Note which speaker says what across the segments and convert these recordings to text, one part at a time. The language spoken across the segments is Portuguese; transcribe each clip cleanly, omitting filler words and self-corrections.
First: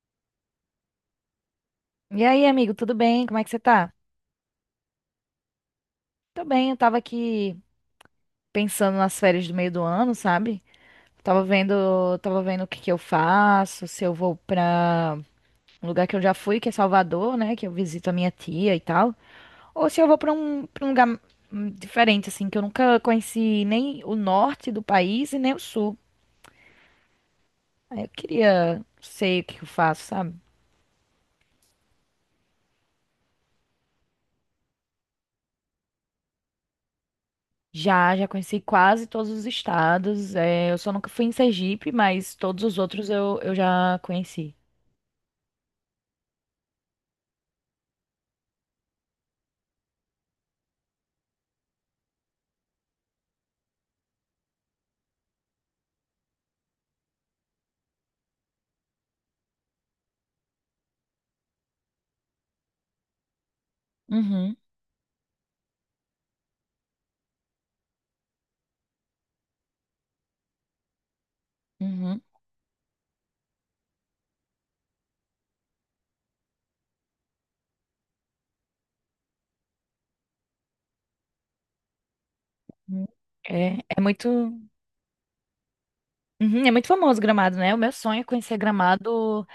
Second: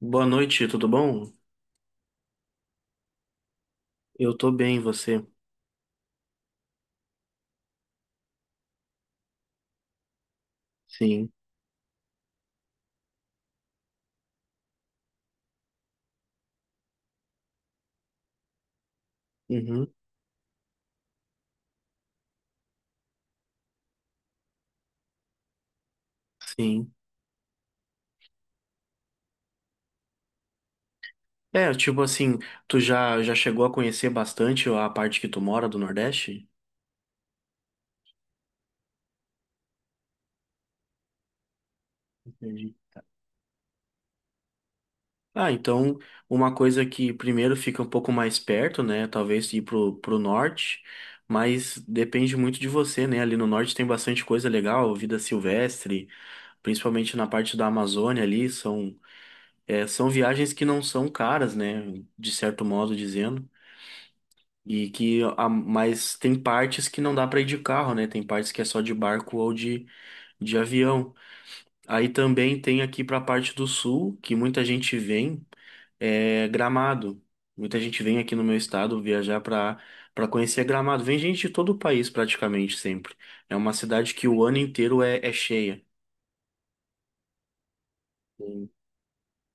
Speaker 1: Boa noite, tudo bom?
Speaker 2: E aí, amigo, tudo bem? Como é que você tá?
Speaker 1: Eu tô bem, você?
Speaker 2: Tô bem, eu tava aqui pensando nas férias do meio do ano, sabe?
Speaker 1: Sim.
Speaker 2: Tava vendo o que que eu faço, se eu vou pra um lugar que eu já fui, que é Salvador, né, que eu visito a minha tia e tal, ou
Speaker 1: Uhum,
Speaker 2: se eu vou pra um lugar diferente assim, que eu nunca conheci nem o norte do país e nem o sul.
Speaker 1: sim.
Speaker 2: Aí eu queria sei o que que eu faço, sabe?
Speaker 1: É, tipo assim, tu já chegou a conhecer bastante a parte que tu mora do Nordeste?
Speaker 2: Já conheci quase todos os estados. É, eu só nunca fui em Sergipe, mas todos
Speaker 1: Entendi.
Speaker 2: os outros eu já conheci.
Speaker 1: Ah, então, uma coisa que primeiro fica um pouco mais perto, né? Talvez ir pro norte, mas depende muito de você, né? Ali no norte tem bastante coisa legal, vida silvestre, principalmente na parte da Amazônia ali, são viagens que não são caras, né? De certo modo dizendo.
Speaker 2: Uhum.
Speaker 1: Mas tem partes que não dá para ir de carro, né? Tem partes que é só de barco ou de avião. Aí
Speaker 2: Uhum.
Speaker 1: também tem aqui para a parte do sul, que muita gente vem, é Gramado. Muita gente vem aqui no meu estado viajar para conhecer Gramado. Vem gente de todo o país praticamente
Speaker 2: Uhum.
Speaker 1: sempre. É uma
Speaker 2: É
Speaker 1: cidade que
Speaker 2: muito.
Speaker 1: o ano inteiro é cheia.
Speaker 2: Uhum. É muito famoso Gramado, né? O meu sonho é conhecer
Speaker 1: Sim.
Speaker 2: Gramado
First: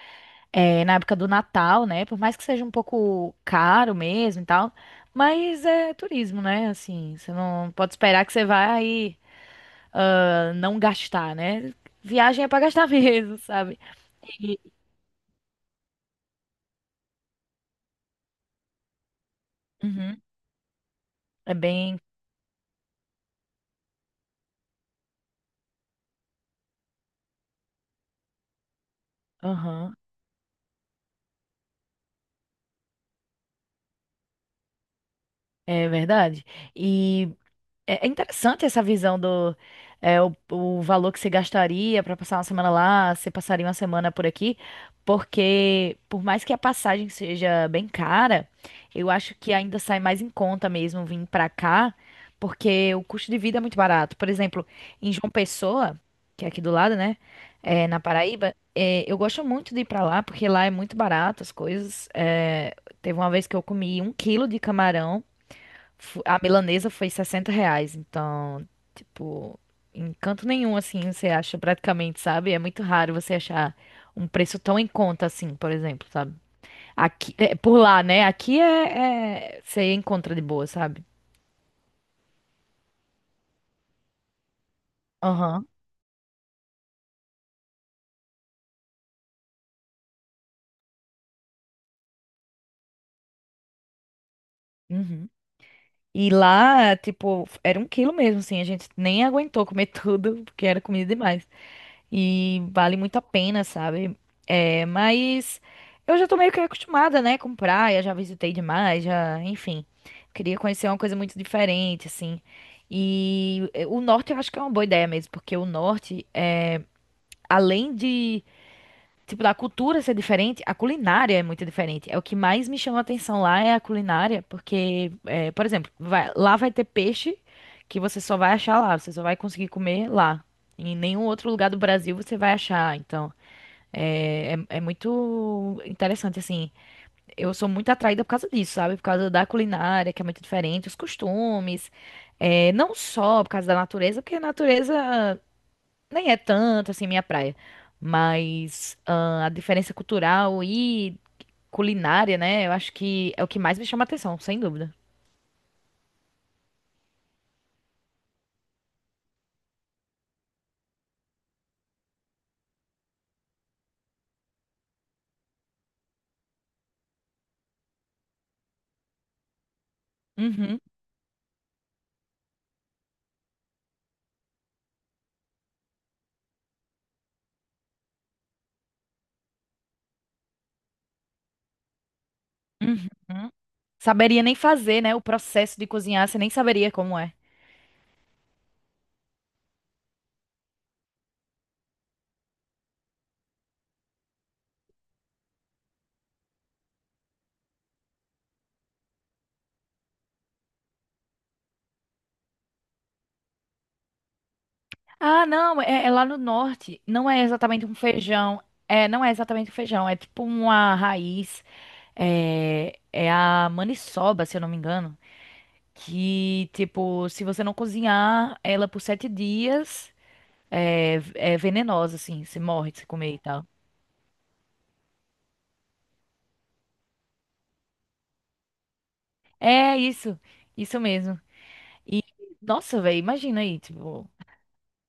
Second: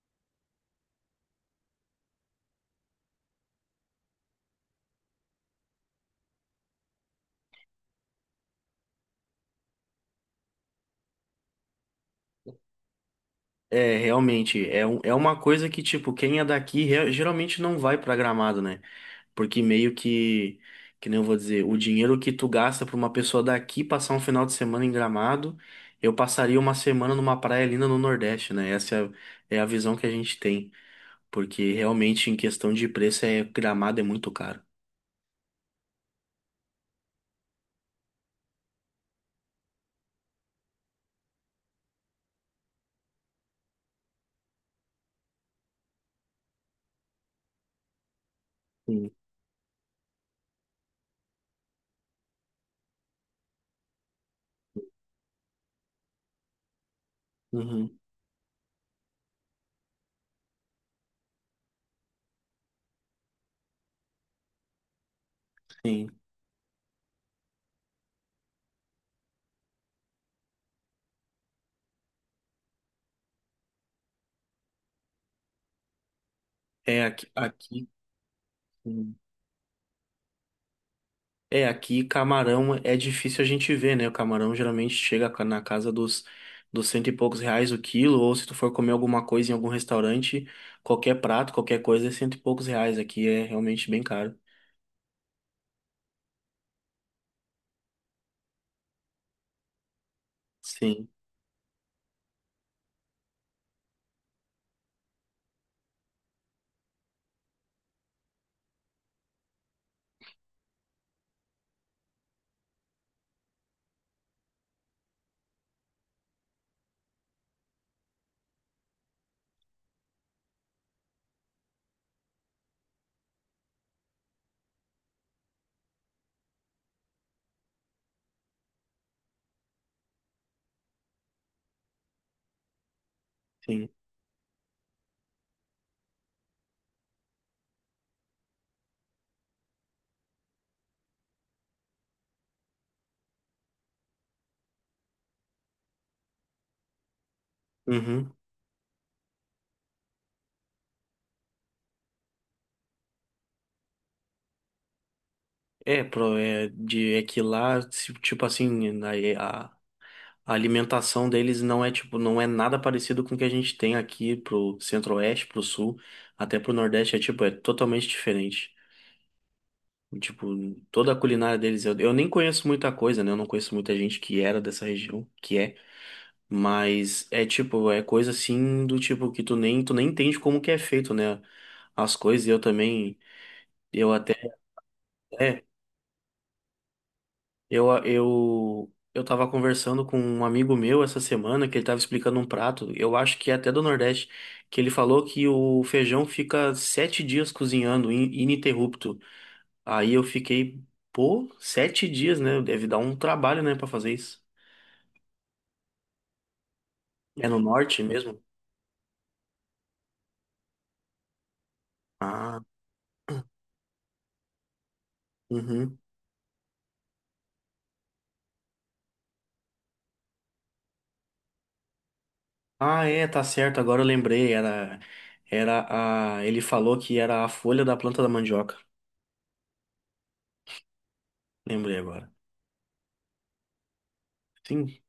Speaker 2: na época do Natal, né? Por mais que seja um pouco caro mesmo e tal, mas é turismo, né? Assim, você não pode esperar que você vai não gastar, né? Viagem é pra gastar mesmo, sabe?
Speaker 1: É,
Speaker 2: E-
Speaker 1: realmente, é uma coisa que, tipo, quem é daqui geralmente não vai para Gramado, né? Porque meio
Speaker 2: uhum.
Speaker 1: que nem eu vou
Speaker 2: É
Speaker 1: dizer, o
Speaker 2: bem.
Speaker 1: dinheiro que tu gasta pra uma pessoa daqui passar um final de semana em Gramado, eu passaria uma semana numa praia linda no Nordeste, né? Essa é a visão
Speaker 2: Aham.
Speaker 1: que a gente tem. Porque realmente, em questão de preço, Gramado é muito caro.
Speaker 2: É verdade. e é interessante essa visão do o valor que você gastaria para passar uma semana lá, você passaria uma semana por aqui, porque por mais que a passagem seja bem cara, eu
Speaker 1: Sim.
Speaker 2: acho que ainda sai mais em conta mesmo vir para cá, porque o custo de vida é muito barato. Por exemplo, em João Pessoa, que é aqui do lado, né,
Speaker 1: Uhum,
Speaker 2: na Paraíba, eu gosto muito de ir para lá porque lá é muito barato as coisas. É, teve uma vez que eu comi um quilo de camarão.
Speaker 1: sim.
Speaker 2: A milanesa foi R$ 60, então, tipo, em canto nenhum, assim, você acha praticamente, sabe? É muito raro você achar um preço tão em conta assim, por exemplo, sabe?
Speaker 1: É aqui,
Speaker 2: Aqui, por
Speaker 1: aqui.
Speaker 2: lá, né? Aqui você encontra de boa, sabe?
Speaker 1: É, aqui camarão é difícil a gente ver, né? O camarão geralmente chega na
Speaker 2: Aham.
Speaker 1: casa dos cento e poucos reais o quilo, ou se tu for comer alguma coisa em algum restaurante, qualquer prato, qualquer coisa é cento e poucos reais. Aqui é realmente bem caro.
Speaker 2: Uhum. E lá, tipo, era um quilo mesmo, assim, a gente nem aguentou comer tudo, porque era
Speaker 1: Sim,
Speaker 2: comida demais. E vale muito a pena, sabe? É, mas eu já tô meio que acostumada, né, com praia, já visitei demais, já, enfim. Queria conhecer uma coisa muito diferente, assim. E o norte eu acho que é uma boa ideia mesmo, porque o norte, além de, tipo, da cultura ser diferente, a culinária é muito diferente. É o que mais me chama a atenção lá é a culinária, porque, por exemplo, lá vai ter peixe que você só vai achar lá, você só vai conseguir comer lá. Em nenhum outro lugar do Brasil você vai achar, então.
Speaker 1: sim.
Speaker 2: É muito interessante, assim. Eu sou muito atraída por causa disso, sabe? Por causa da culinária, que é muito diferente, os costumes. É, não só por causa da natureza, porque a natureza nem é tanto, assim, minha praia.
Speaker 1: Uhum.
Speaker 2: Mas a diferença cultural e culinária, né? Eu acho que é o que mais me chama atenção, sem dúvida.
Speaker 1: É que lá, tipo assim, a alimentação deles não é tipo, não é nada parecido com o que a gente tem aqui pro centro-oeste, pro sul, até pro nordeste, é totalmente diferente. Tipo,
Speaker 2: Uhum.
Speaker 1: toda a culinária deles, eu nem conheço muita coisa, né? Eu não conheço muita gente que era dessa região, mas é tipo, é coisa assim do tipo que tu nem entende como que é feito, né? As coisas, e eu também,
Speaker 2: Uhum.
Speaker 1: eu até,
Speaker 2: Saberia nem fazer, né? O
Speaker 1: é,
Speaker 2: processo de cozinhar, você nem saberia como é.
Speaker 1: eu tava conversando com um amigo meu essa semana que ele tava explicando um prato, eu acho que é até do Nordeste, que ele falou que o feijão fica 7 dias cozinhando, ininterrupto. Aí eu fiquei, pô, 7 dias, né? Deve dar um trabalho, né, pra fazer isso.
Speaker 2: Ah, não, é lá no norte. Não é
Speaker 1: É no
Speaker 2: exatamente um
Speaker 1: norte mesmo?
Speaker 2: feijão. É, não é exatamente um feijão. É tipo uma raiz.
Speaker 1: Ah,
Speaker 2: É a maniçoba, se eu não me engano.
Speaker 1: uhum.
Speaker 2: Que, tipo, se você não cozinhar ela por 7 dias, é venenosa, assim. Você morre
Speaker 1: Ah,
Speaker 2: se
Speaker 1: é,
Speaker 2: comer e
Speaker 1: tá
Speaker 2: tal.
Speaker 1: certo. Agora eu lembrei. Era a. Ele falou que era a folha da planta da mandioca.
Speaker 2: É isso. Isso mesmo.
Speaker 1: Lembrei
Speaker 2: E,
Speaker 1: agora.
Speaker 2: nossa, velho, imagina aí, tipo.
Speaker 1: Sim.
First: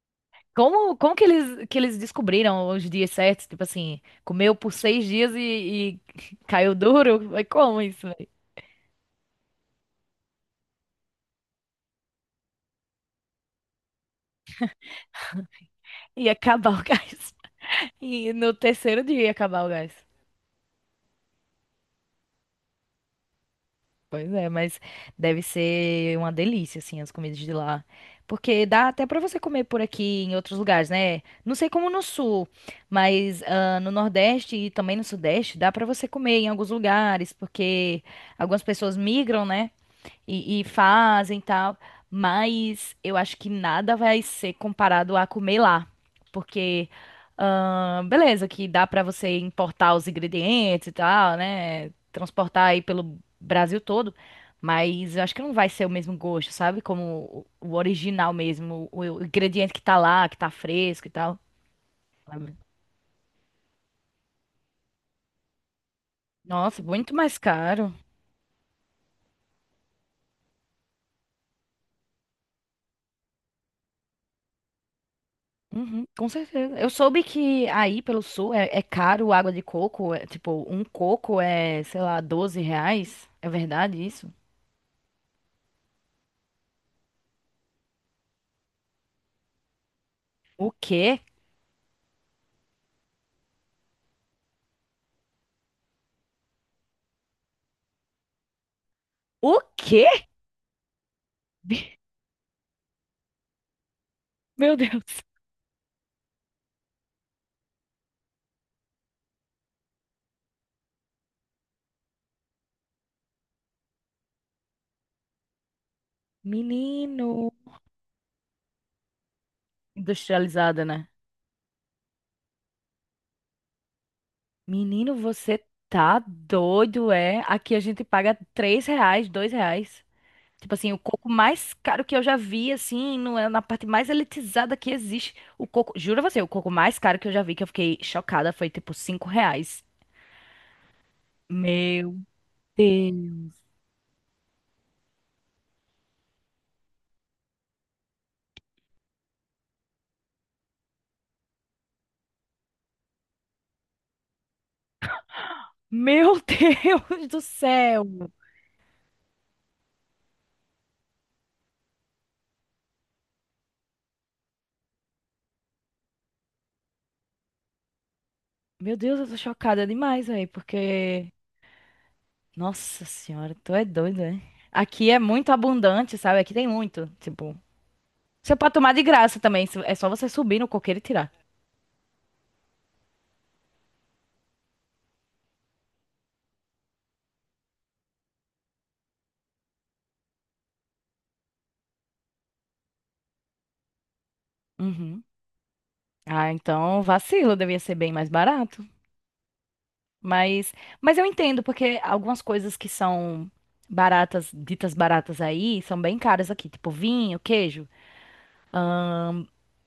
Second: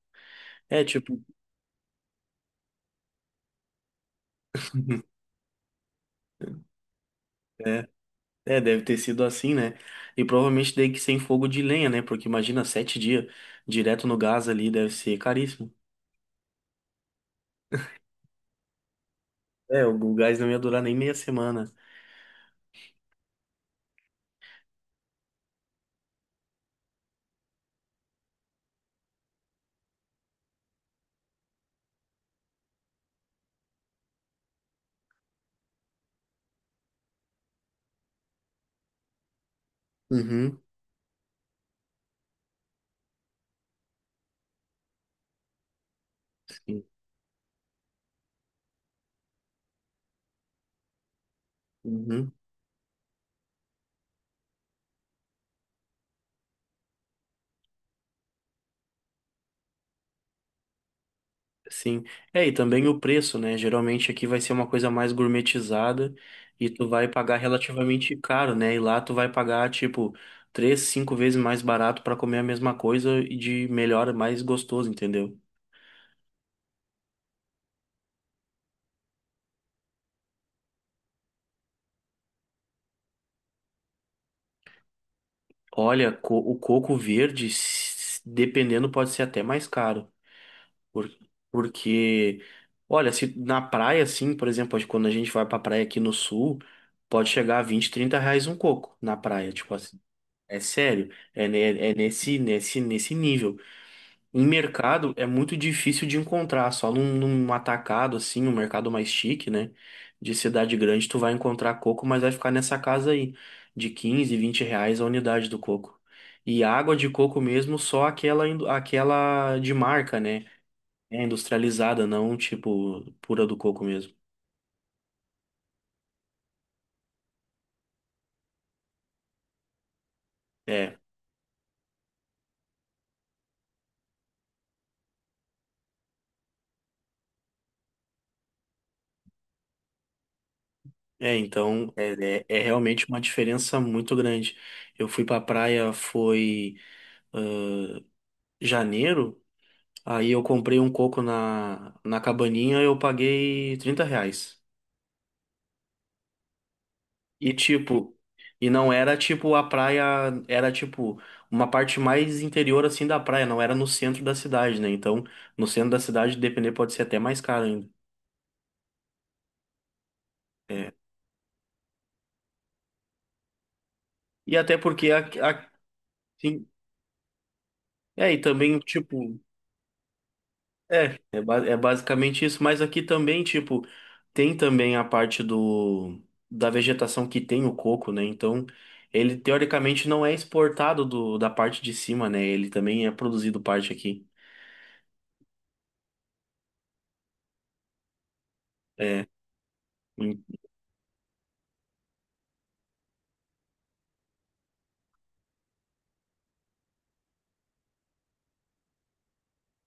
Speaker 1: É
Speaker 2: Como
Speaker 1: tipo.
Speaker 2: que eles descobriram os dias certos? Tipo assim, comeu por seis dias e, caiu duro? Mas como
Speaker 1: É,
Speaker 2: isso?
Speaker 1: Deve ter sido assim, né? E provavelmente tem que ser em fogo de lenha, né? Porque imagina 7 dias direto no gás ali, deve ser caríssimo.
Speaker 2: Ia acabar o gás. E no terceiro dia ia acabar o
Speaker 1: É, o
Speaker 2: gás.
Speaker 1: o gás não ia durar nem meia semana.
Speaker 2: Pois é, mas deve ser uma delícia, assim, as comidas de lá. Porque dá até pra você comer por aqui em outros lugares, né? Não sei como no sul, mas no Nordeste e também no Sudeste dá pra você comer em alguns lugares, porque algumas pessoas migram, né?
Speaker 1: Uhum.
Speaker 2: e fazem e tal, mas eu acho que nada vai ser comparado a comer lá,
Speaker 1: Sim.
Speaker 2: porque beleza, que dá pra você importar os ingredientes e tal, né?
Speaker 1: Uhum.
Speaker 2: Transportar aí pelo Brasil todo, mas eu acho que não vai ser o mesmo gosto, sabe? Como o original mesmo, o ingrediente que tá lá, que tá fresco e tal.
Speaker 1: Sim. É, e também o preço, né? Geralmente aqui vai ser uma coisa mais gourmetizada e
Speaker 2: Nossa,
Speaker 1: tu vai
Speaker 2: muito
Speaker 1: pagar
Speaker 2: mais caro.
Speaker 1: relativamente caro, né? E lá tu vai pagar, tipo, 3, 5 vezes mais barato pra comer a mesma coisa e de melhor, mais gostoso, entendeu?
Speaker 2: Uhum, com certeza. Eu soube que aí pelo sul é caro água de coco. Tipo, um coco é, sei lá, R$ 12. É verdade isso?
Speaker 1: Olha, o coco verde, dependendo, pode ser até mais caro.
Speaker 2: O
Speaker 1: Por-
Speaker 2: quê?
Speaker 1: Porque, olha, se na praia, assim, por exemplo, quando a gente vai pra praia aqui no sul, pode chegar a 20, 30 reais um coco na praia,
Speaker 2: O
Speaker 1: tipo assim.
Speaker 2: quê?
Speaker 1: É sério, é nesse nível. Em
Speaker 2: Meu Deus.
Speaker 1: mercado é muito difícil de encontrar, só num atacado assim, um mercado mais chique, né? De cidade grande, tu vai encontrar coco, mas vai ficar nessa casa aí, de 15, 20 reais a unidade do coco. E água de
Speaker 2: Menino.
Speaker 1: coco mesmo, só aquela, aquela de marca, né?
Speaker 2: Industrializada, né?
Speaker 1: É industrializada, não tipo pura do coco mesmo.
Speaker 2: Menino, você tá doido, é? Aqui a gente paga R$ 3, R$ 2. Tipo assim, o
Speaker 1: É,
Speaker 2: coco mais caro que eu já vi, assim, no, é na parte mais elitizada que existe. O coco, jura você, o coco mais caro que eu já vi, que eu fiquei chocada, foi tipo R$ 5.
Speaker 1: é, então
Speaker 2: Meu
Speaker 1: é, é realmente uma
Speaker 2: Deus.
Speaker 1: diferença muito grande. Eu fui pra praia, foi. Janeiro, aí eu comprei um coco na cabaninha e eu paguei 30 reais.
Speaker 2: Meu Deus do
Speaker 1: E
Speaker 2: céu.
Speaker 1: tipo, e não era tipo a praia, era tipo uma parte mais interior assim da praia, não era no centro da cidade, né? Então, no centro da cidade, depender, pode ser até mais caro ainda.
Speaker 2: Meu Deus, eu tô chocada demais, velho,
Speaker 1: É.
Speaker 2: porque. Nossa senhora, tu é doido, é?
Speaker 1: E até porque,
Speaker 2: Aqui é muito
Speaker 1: a-
Speaker 2: abundante, sabe? Aqui tem
Speaker 1: sim,
Speaker 2: muito. Tipo,
Speaker 1: e
Speaker 2: você pode
Speaker 1: também,
Speaker 2: tomar de graça
Speaker 1: tipo,
Speaker 2: também. É só você subir no coqueiro e tirar.
Speaker 1: Basicamente isso, mas aqui também, tipo, tem também a parte do da vegetação que tem o coco, né? Então, ele teoricamente não é exportado da parte de cima, né? Ele também é produzido parte aqui.
Speaker 2: Uhum. Ah, então vacilo, devia ser bem mais barato.
Speaker 1: É, hum.
Speaker 2: Mas, eu entendo, porque algumas coisas que são baratas, ditas baratas aí, são bem caras aqui. Tipo, vinho, queijo.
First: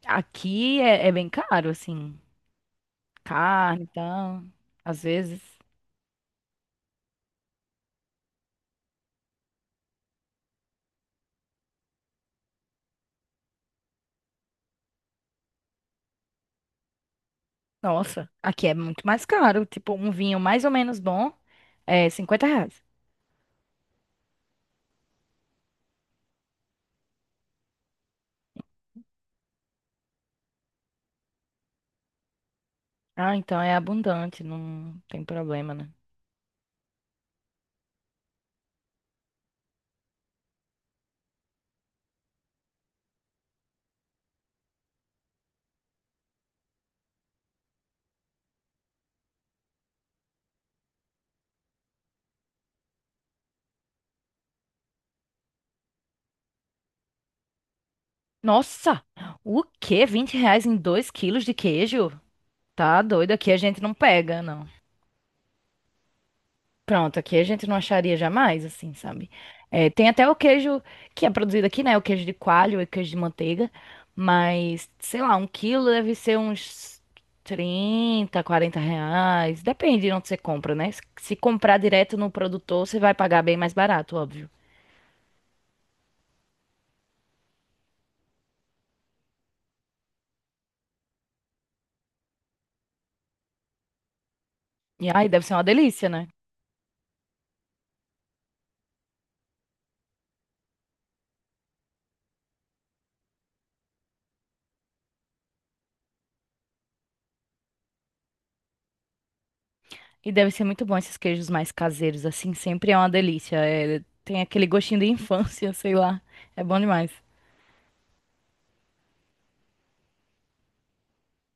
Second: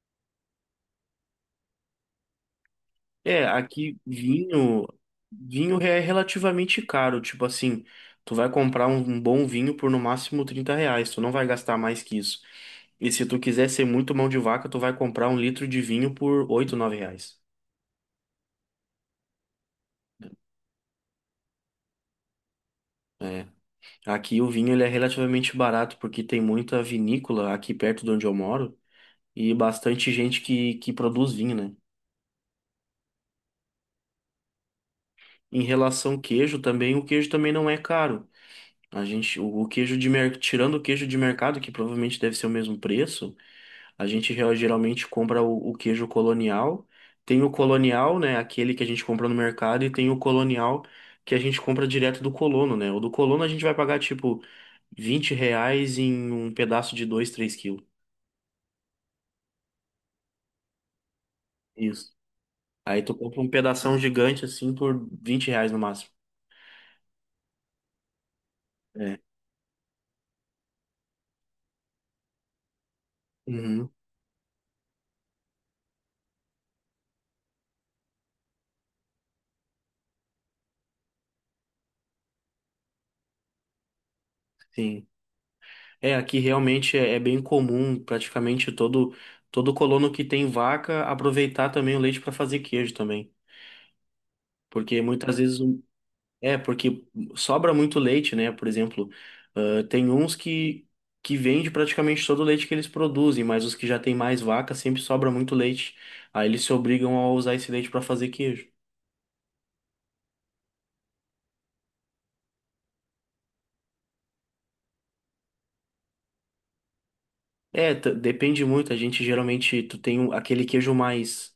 Speaker 2: Aqui é bem caro, assim. Carne,
Speaker 1: Aqui
Speaker 2: então,
Speaker 1: vinho,
Speaker 2: às vezes.
Speaker 1: vinho é relativamente caro, tipo assim, tu vai comprar um bom vinho por no máximo 30 reais, tu não vai gastar mais que isso. E se tu quiser ser muito mão de vaca, tu vai comprar um litro de vinho por 8, 9 reais.
Speaker 2: Nossa, aqui é muito mais caro. Tipo, um vinho mais ou menos bom é R$ 50.
Speaker 1: É. Aqui o vinho ele é relativamente barato porque tem muita vinícola aqui perto de onde eu moro e bastante gente que produz vinho, né?
Speaker 2: Ah, então é abundante, não tem
Speaker 1: Em
Speaker 2: problema, né?
Speaker 1: relação ao queijo também, o queijo também não é caro. A gente, o queijo de mer... Tirando o queijo de mercado, que provavelmente deve ser o mesmo preço, a gente geralmente compra o queijo colonial. Tem o colonial, né, aquele que a gente compra no mercado e tem o colonial que a gente compra direto do colono, né? O do colono a gente vai pagar tipo 20 reais em um pedaço de 2, 3 quilos.
Speaker 2: Nossa, o quê? R$ 20 em 2 quilos de
Speaker 1: Isso.
Speaker 2: queijo? Tá
Speaker 1: Aí tu
Speaker 2: doido,
Speaker 1: compra um
Speaker 2: aqui a gente não
Speaker 1: pedação
Speaker 2: pega,
Speaker 1: gigante
Speaker 2: não.
Speaker 1: assim por 20 reais no máximo.
Speaker 2: Pronto, aqui a gente não acharia jamais, assim,
Speaker 1: É.
Speaker 2: sabe? É, tem até o queijo que é produzido aqui, né? O queijo de coalho e o queijo de manteiga.
Speaker 1: Uhum,
Speaker 2: Mas, sei lá, um quilo deve ser uns 30 40 reais. Depende de onde você compra, né? Se comprar direto no produtor, você vai pagar bem mais barato, óbvio.
Speaker 1: sim. É, aqui realmente é bem comum praticamente todo colono que tem vaca aproveitar também o leite para fazer queijo também. Porque
Speaker 2: E aí
Speaker 1: muitas
Speaker 2: deve ser
Speaker 1: vezes.
Speaker 2: uma delícia, né?
Speaker 1: É, porque sobra muito leite, né? Por exemplo, tem uns que vende praticamente todo o leite que eles produzem, mas os que já têm mais vaca sempre sobra muito leite. Aí eles se obrigam a usar esse leite para fazer queijo.
Speaker 2: E deve ser muito bom esses queijos mais caseiros, assim, sempre é uma delícia. É, tem aquele gostinho de infância, sei lá. É bom demais.
Speaker 1: É, depende muito. A gente geralmente, tu tem aquele queijo mais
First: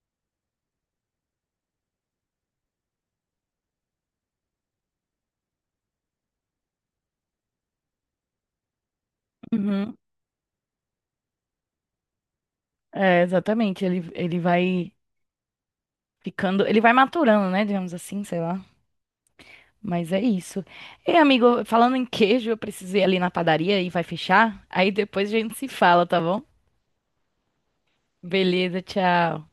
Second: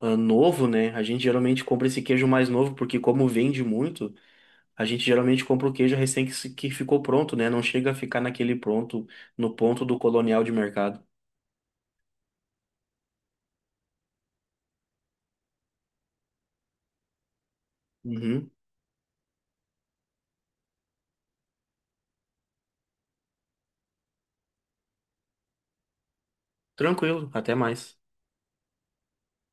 Speaker 1: novo, né? A gente geralmente compra esse queijo mais novo, porque como vende muito, a gente geralmente compra o queijo recém que ficou pronto, né? Não chega a ficar no ponto do
Speaker 2: Uhum.
Speaker 1: colonial de mercado.
Speaker 2: É, exatamente. Ele vai ficando. Ele vai maturando, né? Digamos assim, sei
Speaker 1: Uhum.
Speaker 2: lá. Mas é isso. Ei, amigo, falando em queijo, eu preciso ir ali na padaria e vai fechar. Aí depois a gente se fala, tá bom?
Speaker 1: Tranquilo, até mais.
Speaker 2: Beleza, tchau.